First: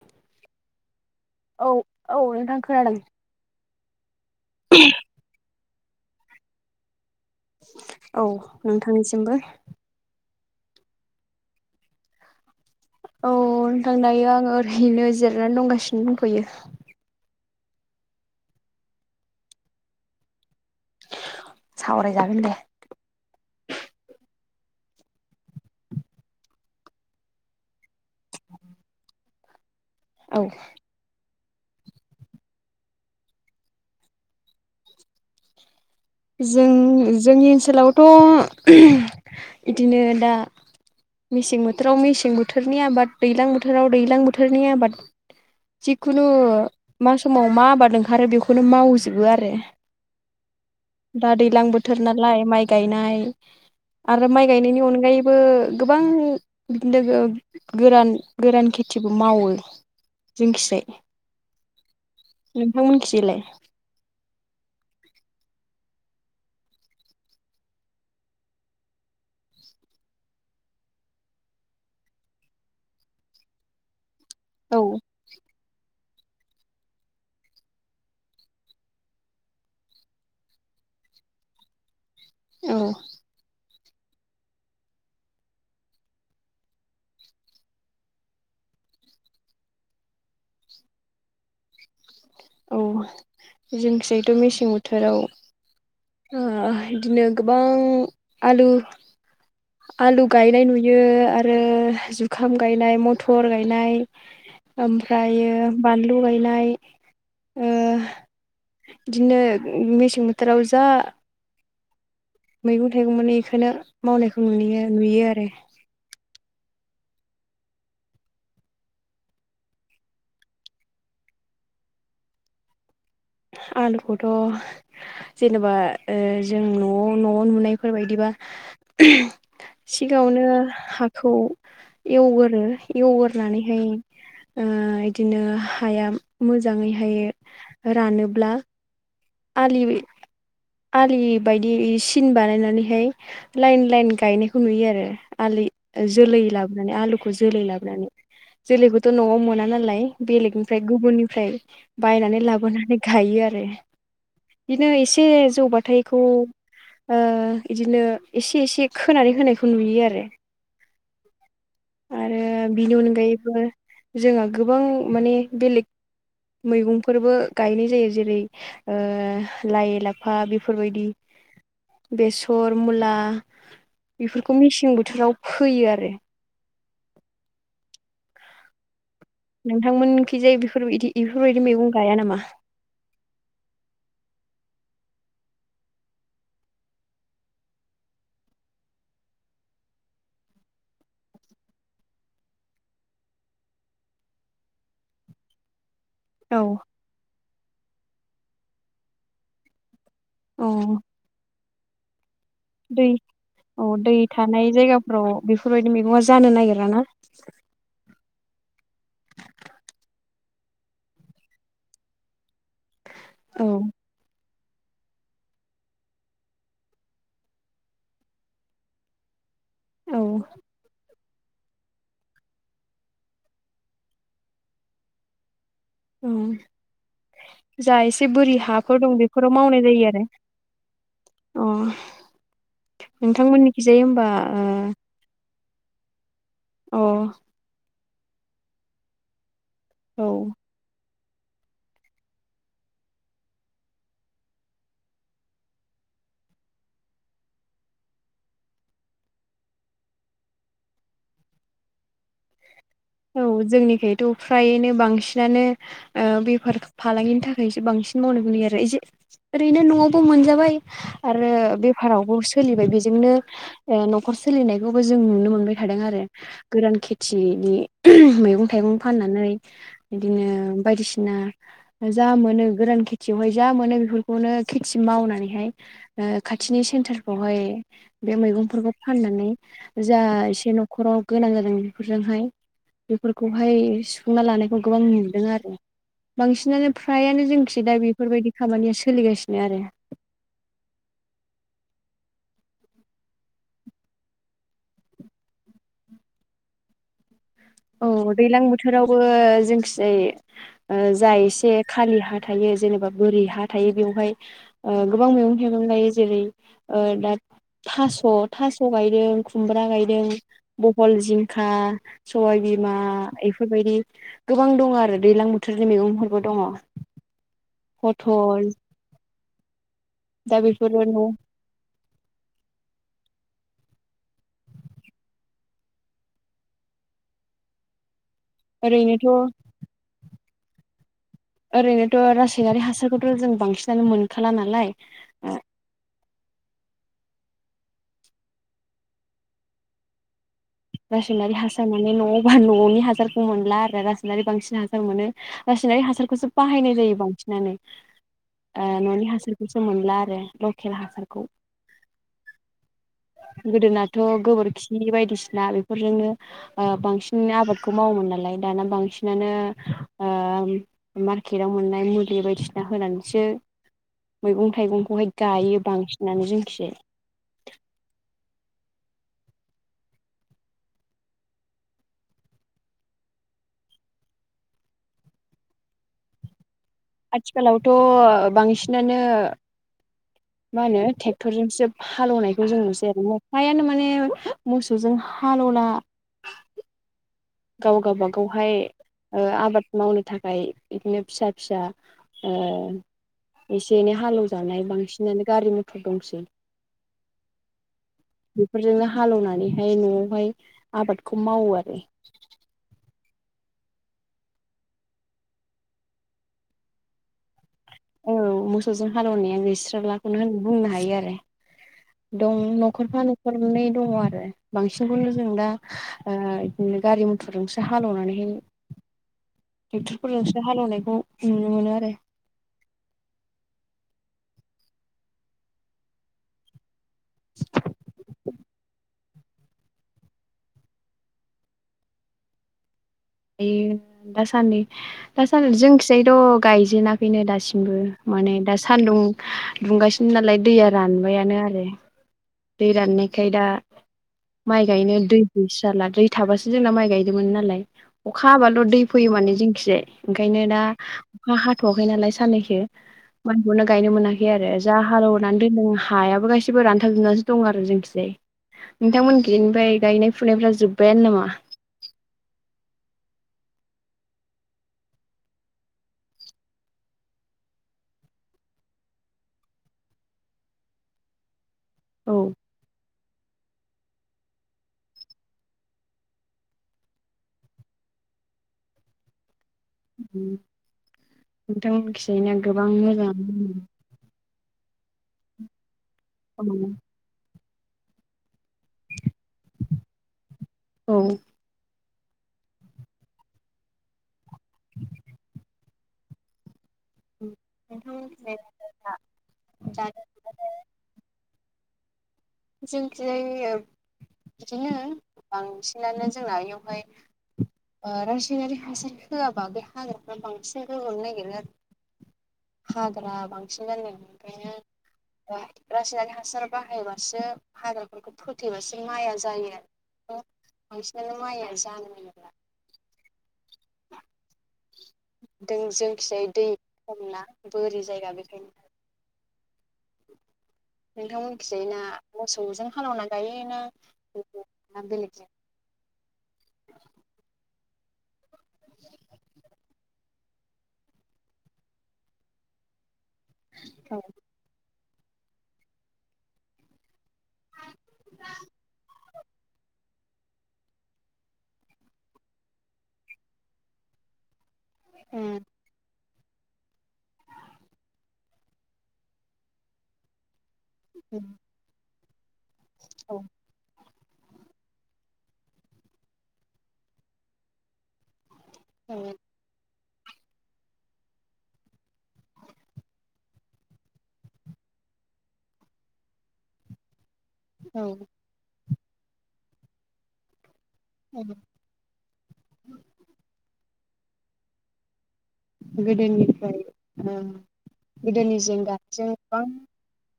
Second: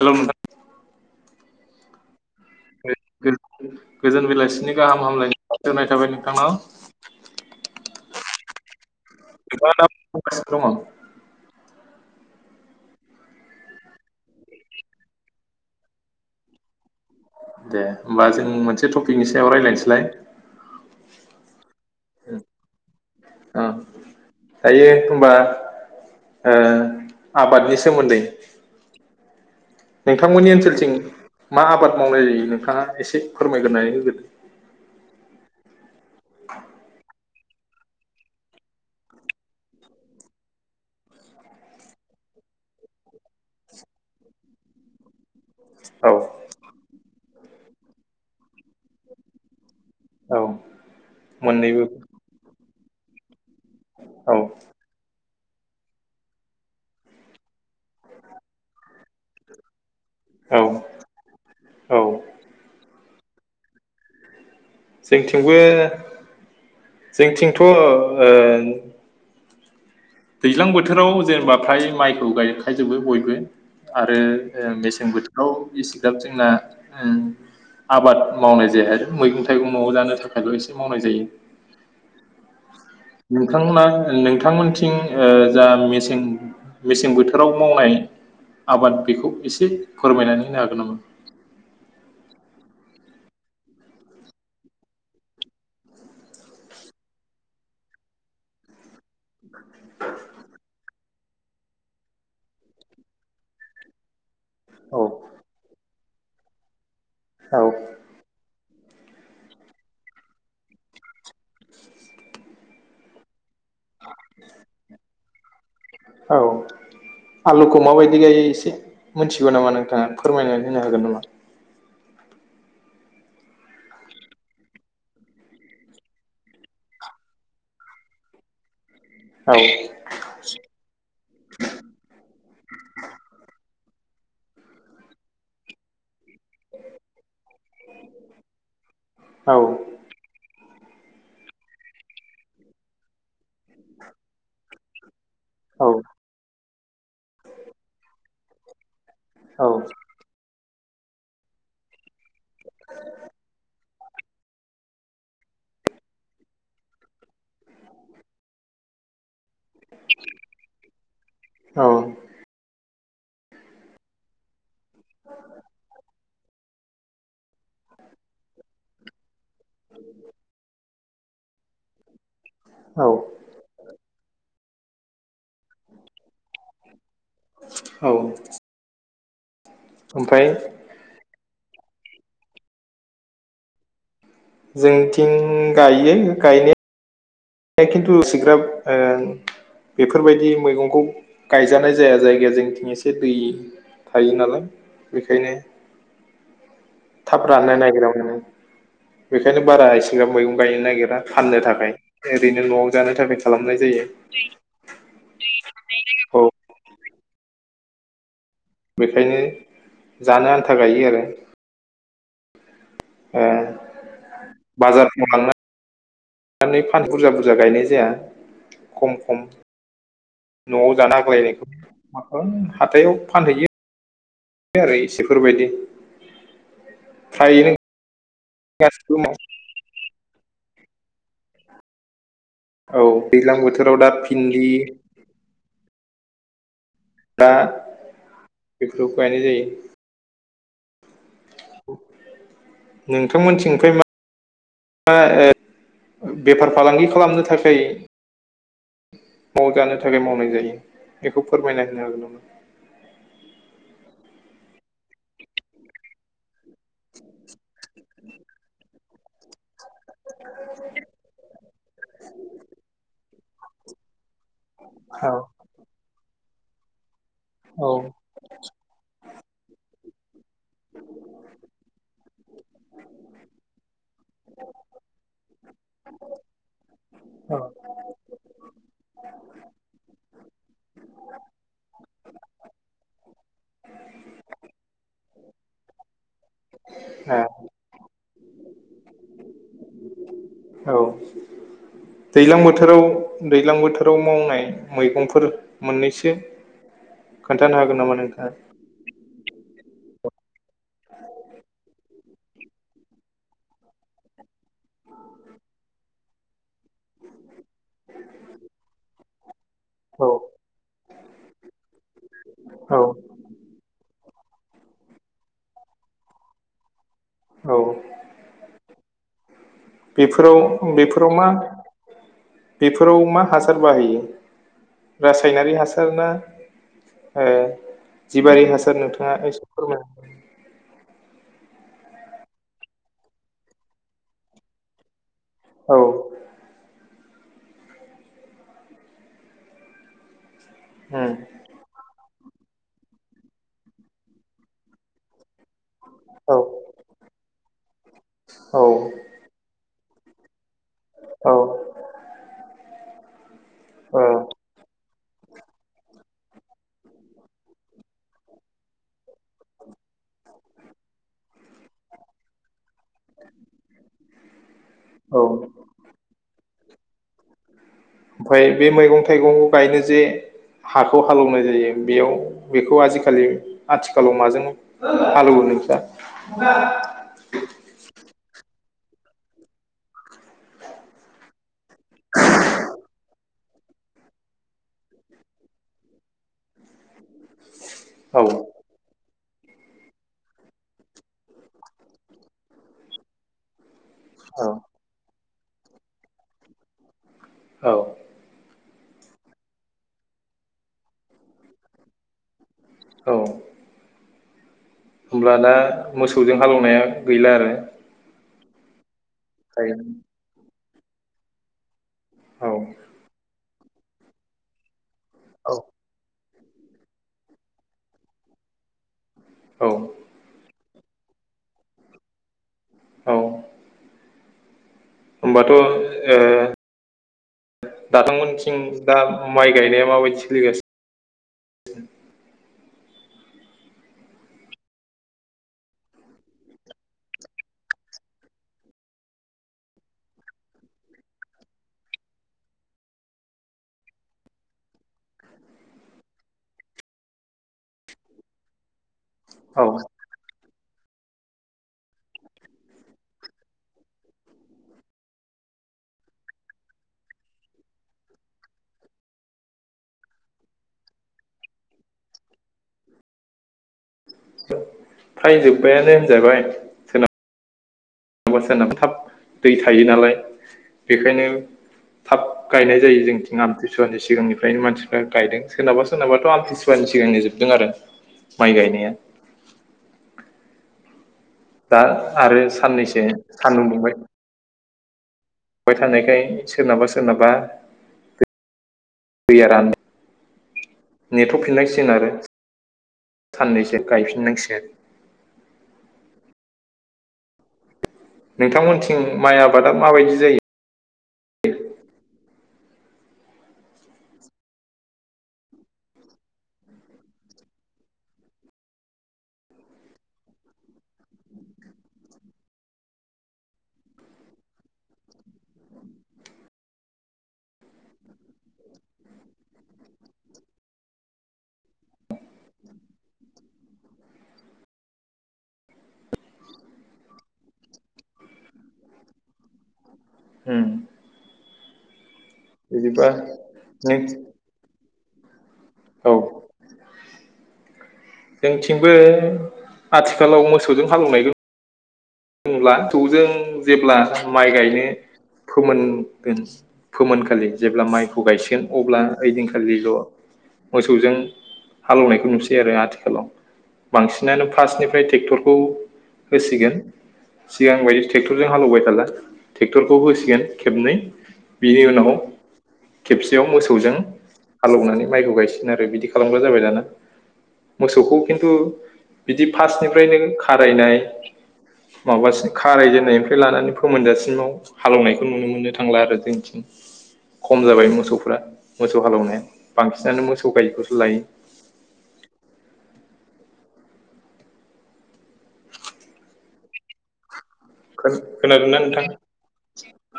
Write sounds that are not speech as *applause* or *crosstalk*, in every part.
हेल' नोंथां औ औ नोंथां खोनादों गोजोन गोजोन बेलासिनि गाहाम हामलायनाय होनाय थाबाय नोंथांनाव। औ नोंथांनिसिमबो नोंथाङा *unintelligible* औ नोंथां दायो आं ओरैनो जिरनानै दंगासिनो दंथयो दे होमबा जों मोनसे टपिकनि सायाव रायज्लायनोसैलाय। सावराय जागोन दे अ दायो होनबा ओ आबादनि सोमोन्दै औ। नोंथांमोननि ओनसोलथिं मा आबाद मावनाय जायो नोंथाङा एसे फोरमायगोरनानै होग्रोदो जों जोंनि ओनसोलावथ' ओ-होम इदिनो दा मेसें बोथोराव मेसें बोथोरनि आबाद दैलां बोथोराव दैलां बोथोरनि आबाद औ जिखुनु मा समाव मा आबाद ओंखारो बेखौनो मावजोबो आरो औ दा दैलां मोननैबो बोथोर नालाय माइ गायनाय आरो औ माइ गायनायनि अनगायै बो गोबां *unintelligible* गोरान गोरान खेथिबो मावो औ जोंखिजाय नोंथांमोनखिजायलाय जोंनिथिंबो जोंथिंथ' ओ दैज्लां बोथोराव जेनेबा फ्राय माइखौ गायखाजोबो बयबो आ रो ओ औ मेसें बोथोराव एसेग्राब जोंना ओ आबाद मावनाय जाया आरो मैगं थाइगं न'आव जानो थाखायल' एसे मावनाय जायो औ नोंथांमोना नोंथांमोनथिं ओ जा मेसें मेसें बोथोराव मावनाय आबाद बेखौ एसे फोरमायनानै होनो हागोन नामा औ जोंनिखिजायथ' मेसें बोथोराव ओ बिदिनो गोबां आलु आलु गायनाय नुयो आरो जुखाम गायनाय मथर गायनाय औ ओमफ्रायो बानलु गायनाय औ ओ बिदिनो मेसें बोथोराव जा मैगं-थाइगं मोनो इखौनो मावनायखौ नुयो नुयो आरो *unintelligible* आलुखौ माबायदि गायो एसे मिथिगौ नामा नोंथाङा फोरमायनानै होनो हागोन नामा आलुखौथ' जेनेबा जों ओ न'आव न'आव नुनायफोर बायदिबा औ *unintelligible* सिगाङावनो हाखौ एवगोरो एवगोरनानैहाय ओ इदिनो हाया मोजाङैहाय रानोब्ला आलि आलि बायदि सिन बानायनानैहाय लाइन लाइन गायनायखौ नुयो आरो आलि औ जोलै लाबोनानै आलुखौ जोलै लाबोनानै जोलैखौथ' न'आव मोना नालाय बेलेगनि फ्राय गुबुननिफ्राय बायनानै लाबोनानै गायो आरो बिनो एसे जौबाथाय इखौ ओ इदिनो इसे इसे खोनानै होनायखौ नुयो आरो औ आरो बिनि अनगायैबो जोंहा गोबां माने बेलेग मैगंफोरबो गायनाय जायो जेरै ओ लाइ लाफा बेफोरबायदि बेसर मुला औ बिफोरखौ मेसें बोथोराव फोयो आरो औ ओमफ्राय नोंथांमोननिखिजाय बेफोरबायदि इफोरबायदि मैगं गाया नामा जोंथिं गायो गायना खिनथु एसेग्राब ओ बेफोरबायदि मैगंखौ गायजानाय जाया जायगाया जोंथिं एसे दै थायो नालाय बेखायनो औ थाब राननो नागिरा माने बेखायनो बारा एसेग्राब मैगं गायनो औ नागिरा फाननो थाखाय ओरैनो न'आव दै जानो थाखाय खालामनाय औ जायो दै थानाय जायगाफोराव बेफोरबायदि मैगंआ औ जानो नागिरा ना? बेखायनो जानो आन्था गायो आरो। ओ औ बाजारफ्रा लांनानै फाननो बुरजा-बुरजा गायनाय जाया खम-खम औ न'आव जाना आग्लायनायखौ हाथायाव फानहैयो। बे आरो इसेफोरबायदि औ जा एसे बोरि हाफोर दं गासिबो माव बेफोराव मावनाय जायो आरो। अ औ दैज्लां बोथोराव नोंथांमोननिखिजाय दा होमबा भिन्दि ओ अ बेफोरावबो गायनाय जायो। अ औ नोंथांमोनथिं ओमफाय मा मा ओ बेफार फालांगि खालामनो थाखाय नवाव जानो थाखाय मावनाय जायो बेखौ फोरमायना होनो हागोन नामा? औ जोंनिखोयथ' फ्रायनो बांसिनानो ओ बे फार *unintelligible* फालांगिनि थाखायसो बांसिन मावनो लैयो आरो ओरैनो न'आवबो मोनजाबाय आरो बेफारावबो सोलिबाय बेजोंनो ओ नख'र सोलि नायखौबो जों नुनो मोनबाय थादों आरो गोरान खिथि नि औ ओम मैगं थाइगं फाननानै *inaudible* बिदिनो बायदिसिना जा मोनो गोरान खेथियावहाय जा मोनो बेफोरखौनो खेथि मावनानैहाय ओ खाथिनि औ सेन्टारफ्रावहाय बे मैगंफोरखौ फाननानै जा एसे नख'राव गोनां जादों बिफोरजोंहाय बिफोरखौहाय सुफुंना लानायखौ गोबां नुबोदों आरो। बांसिनानो औ फ्रायानो जोंखि दा बिफोरबायदि खामानिया सोलिगासिनो आरो औ। दैलां बोथोराव दैज्लां बोथोराव मावनाय मैगंफोर मोननैसो *inaudible* हागोन औ नामा नोंथाङा? दैलां बोथोरावबो जोंखिजाय ओ जा एसे खालि हा थायो जेनेबा बोरि हा थायो बेवहाय ओ गोबां मैगं थाइगं गायो जेरै ओ दा थास' थास' गायदों खुमब्रा गायदों औ बहल जिंखा सबाइ बिमा औ इफोरबायदि गोबां दङ' आरो दैलां बोथोरनि मैगंफोरबो दङ'। औ पथल दा बेफोराव बेफोरो बेफोराव न' मा बेफोराव मा? हासार बाहायो रासायनारि हासार ना ओ जिबारि हासार नोंथाङा ओरैनोथ' एसे फोरमाय? ओरैनोथ' रासायनारि हासारखौथ' जों बांसिनानो मोनखाला नालाय ओ औ उम रासायनारि हासार माने न'आव न'नि हासारखौ मोनला आरो रासायनारि बांसिन हासार मोनो जासायनारि हासारखौसो औ बाहायनाय जायो बांसिनानो औ ओ न'नि हासारखौसो मोन ला आरो लकेल हासारखौ औ गोदोनाथ' औ गोबोरखि बायदिसिना बेफोरजोंनो ओ बांसिन आबाद खौ मावोमोन नालाय दाना बांसिनानो ओ मार्केतआव मोननाय मुलि बायदिसिना होनानैसो मैगं थाइगंखौहाय ओमफ्राय गायो बांसिनानो जोंखिजाय ओमफ्राय बे मैगं थाइगं गायनो जे हाखौ हालेवनाय जायो बेयाव बेखौ आजिखालि आथिखालाव माजों हालेवो स *unintelligible* आथिखालावथ' बांसिनानो मा होनो ट्रेक्टरजों जोब हालौनायखौ जों नुसै आरो ना हायानो माने मोसौजों हालौला गावगा औ बागावहाय ओ आबाद मावनो थाखाय इदिनो फिसा-फिसा ओ एसे एनै औ हालौवजानाय बांसिनानो गारि मटर दंसै। औ। बेफोरजोंनो हालौवनानैहाय न'आवहाय आबादखौ मावो आरो। औ होमब्ला दा मोसौजों हालौनाया गैला आरो औ मोसौजों हालोवनाया दायो नुस्रालाखौनो होन बुंनो हायो आरो दं औ न'खरफा न'खरनै दङ आरो बांसिनखौनो जों दा ओ नो गारि मथरजोंसो हालोवनानैहै औ ट्रेक्टरफोरजोंसो हालोवनाय औ नुनो मोनो आरो औ होमबाथ' ओ दाथंमोनथिं दा माइ गायनाया माबायदि सोलिगा सिन बेयो दासान्दै दासान्दै जोंखिसायथ' गायजेनाखैनो दासिमबो। माने दा सान्दुं दुंगासिनो नालाय दैया रानबायानो आरो दै राननायखाय दा माइ गायनो दै गैस्राला। दै थाबासो जोंना माइ गायदोंमोन नालाय। अखा हाबाल' दै फैयो माने औ जोंनिखैजाय ओंखायनो दा अखा हाथ'आखै नालाय साननैसो माइखौनो गायनो मोनाखै आरो जा हालेवनानै दोनदों हायाबो गासिबो रानथाब जोबनानैसो दं आरो जोंनिखैजाय। नोंथांमोन खिजाय गायनाय फुनायफ्रा जोब्बायानो नामा? *inaudible* फ्राय जोब्बायानो होनजाबाय सोनाब *unintelligible* थाब दै थायो नालाय बेखायनो औ थाब गायनाय जायो जोंथिं आमथि सुवानि सिगांनिफ्रायनो मानसिफ्रा गायदों सोरनाबा सोरनाबाथ' आमतिसुवानि सिगांनो जोबदों आरो। माइ गायनाया उम दा नोंथांमोनखि जायनो आरो गोबां साननैसो मोजां सान्दुं फाय थानायखाय औ सोरनाबा सोरनाबा दैया रानो नोंथांमोनथिं नेथ'फिननायसिगोन आरो। साननैसो गायफिन नांसिगोन। *unintelligible* नोंथांमोनथिं माइ आबादा जानाय माबायदि जायो? जोंनिखिजाय ओ बिदिनो बांसिनानो जोंना बेयावहाय ओ रासायनारि हासार होआबा बे हाग्राफ्रा बांसिन रज'नो नागिरो आरो हाग्रा बांसिन जानायखायनो जों रासायनारिक हासार बाहायबा सो हाग्राफोरखौ फोथैबासो माइया जायो आरो। *unintelligible* बांसिनानो माया जानो नागिरला। *inaudible* *unintelligible* बोरि जायगा बेखायनो उम नोंथांमोनखिजायना मोसौजों हालेवना बिदिबा गायोना नों ना बेलेग *unintelligible* औ जोंथिंबो आथिखालाव मोसौजों हालौनाय ओमब्ला थुजों जेब्ला माइ गायनो फोमोनगोन फोमोनखालि जेब्ला माइखौ गायसेन अब्ला ओइदिनखालिल' मोसौजों हालौनायखौ नुसै आरो आथिखालाव बांसिनानो फास्टनिफ्राय उम टेक्टरखौ होसिगोन सिगां बायदि टेक्टरजों हालौबाय थागोन टेक्टरखौ होसिगोन खेबनै उम बिनि उनहव औ खेबसेयाव मोसौजों हालौनानै माइखौ गायसिन आरो बिदि खालामग्रा जाबाय दाना मोसौखौ किन्टु औ बिदि फार्स्टनिफ्राय नों खारायनाय माबासिम खारायजेननायनिफ्राय लानानै फोमोनजासिमाव हालौनायखौ नुनो मोननो थांला आरो जोंथिं खम औ जाबाय मोसौफोरा मोसौ हालौनाया बांसिनानो मोस *unintelligible* औ गोदोनिफ्राय उम गोदोनिजों खोनादोंना दानिजों नोंथां गोबां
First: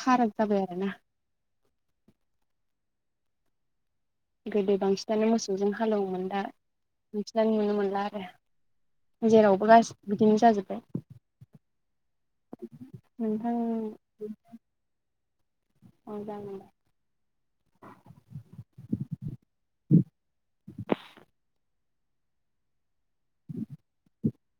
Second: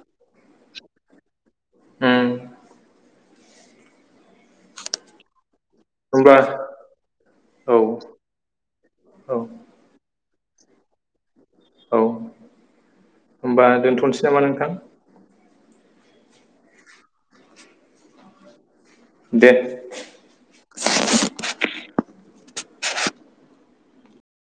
फाराग जाबाय आरोना उम। गोदो बांसिनानो मोसौ जों हालौवोमोन होमबा दा मिथिनानै नुनो औ मोनला आरो औ जेरावबो गासिबो बिदिनो जाजोबबाय औ होमबा दोनथ'नोसै नामा नोंथां? औ जागोनदे। दे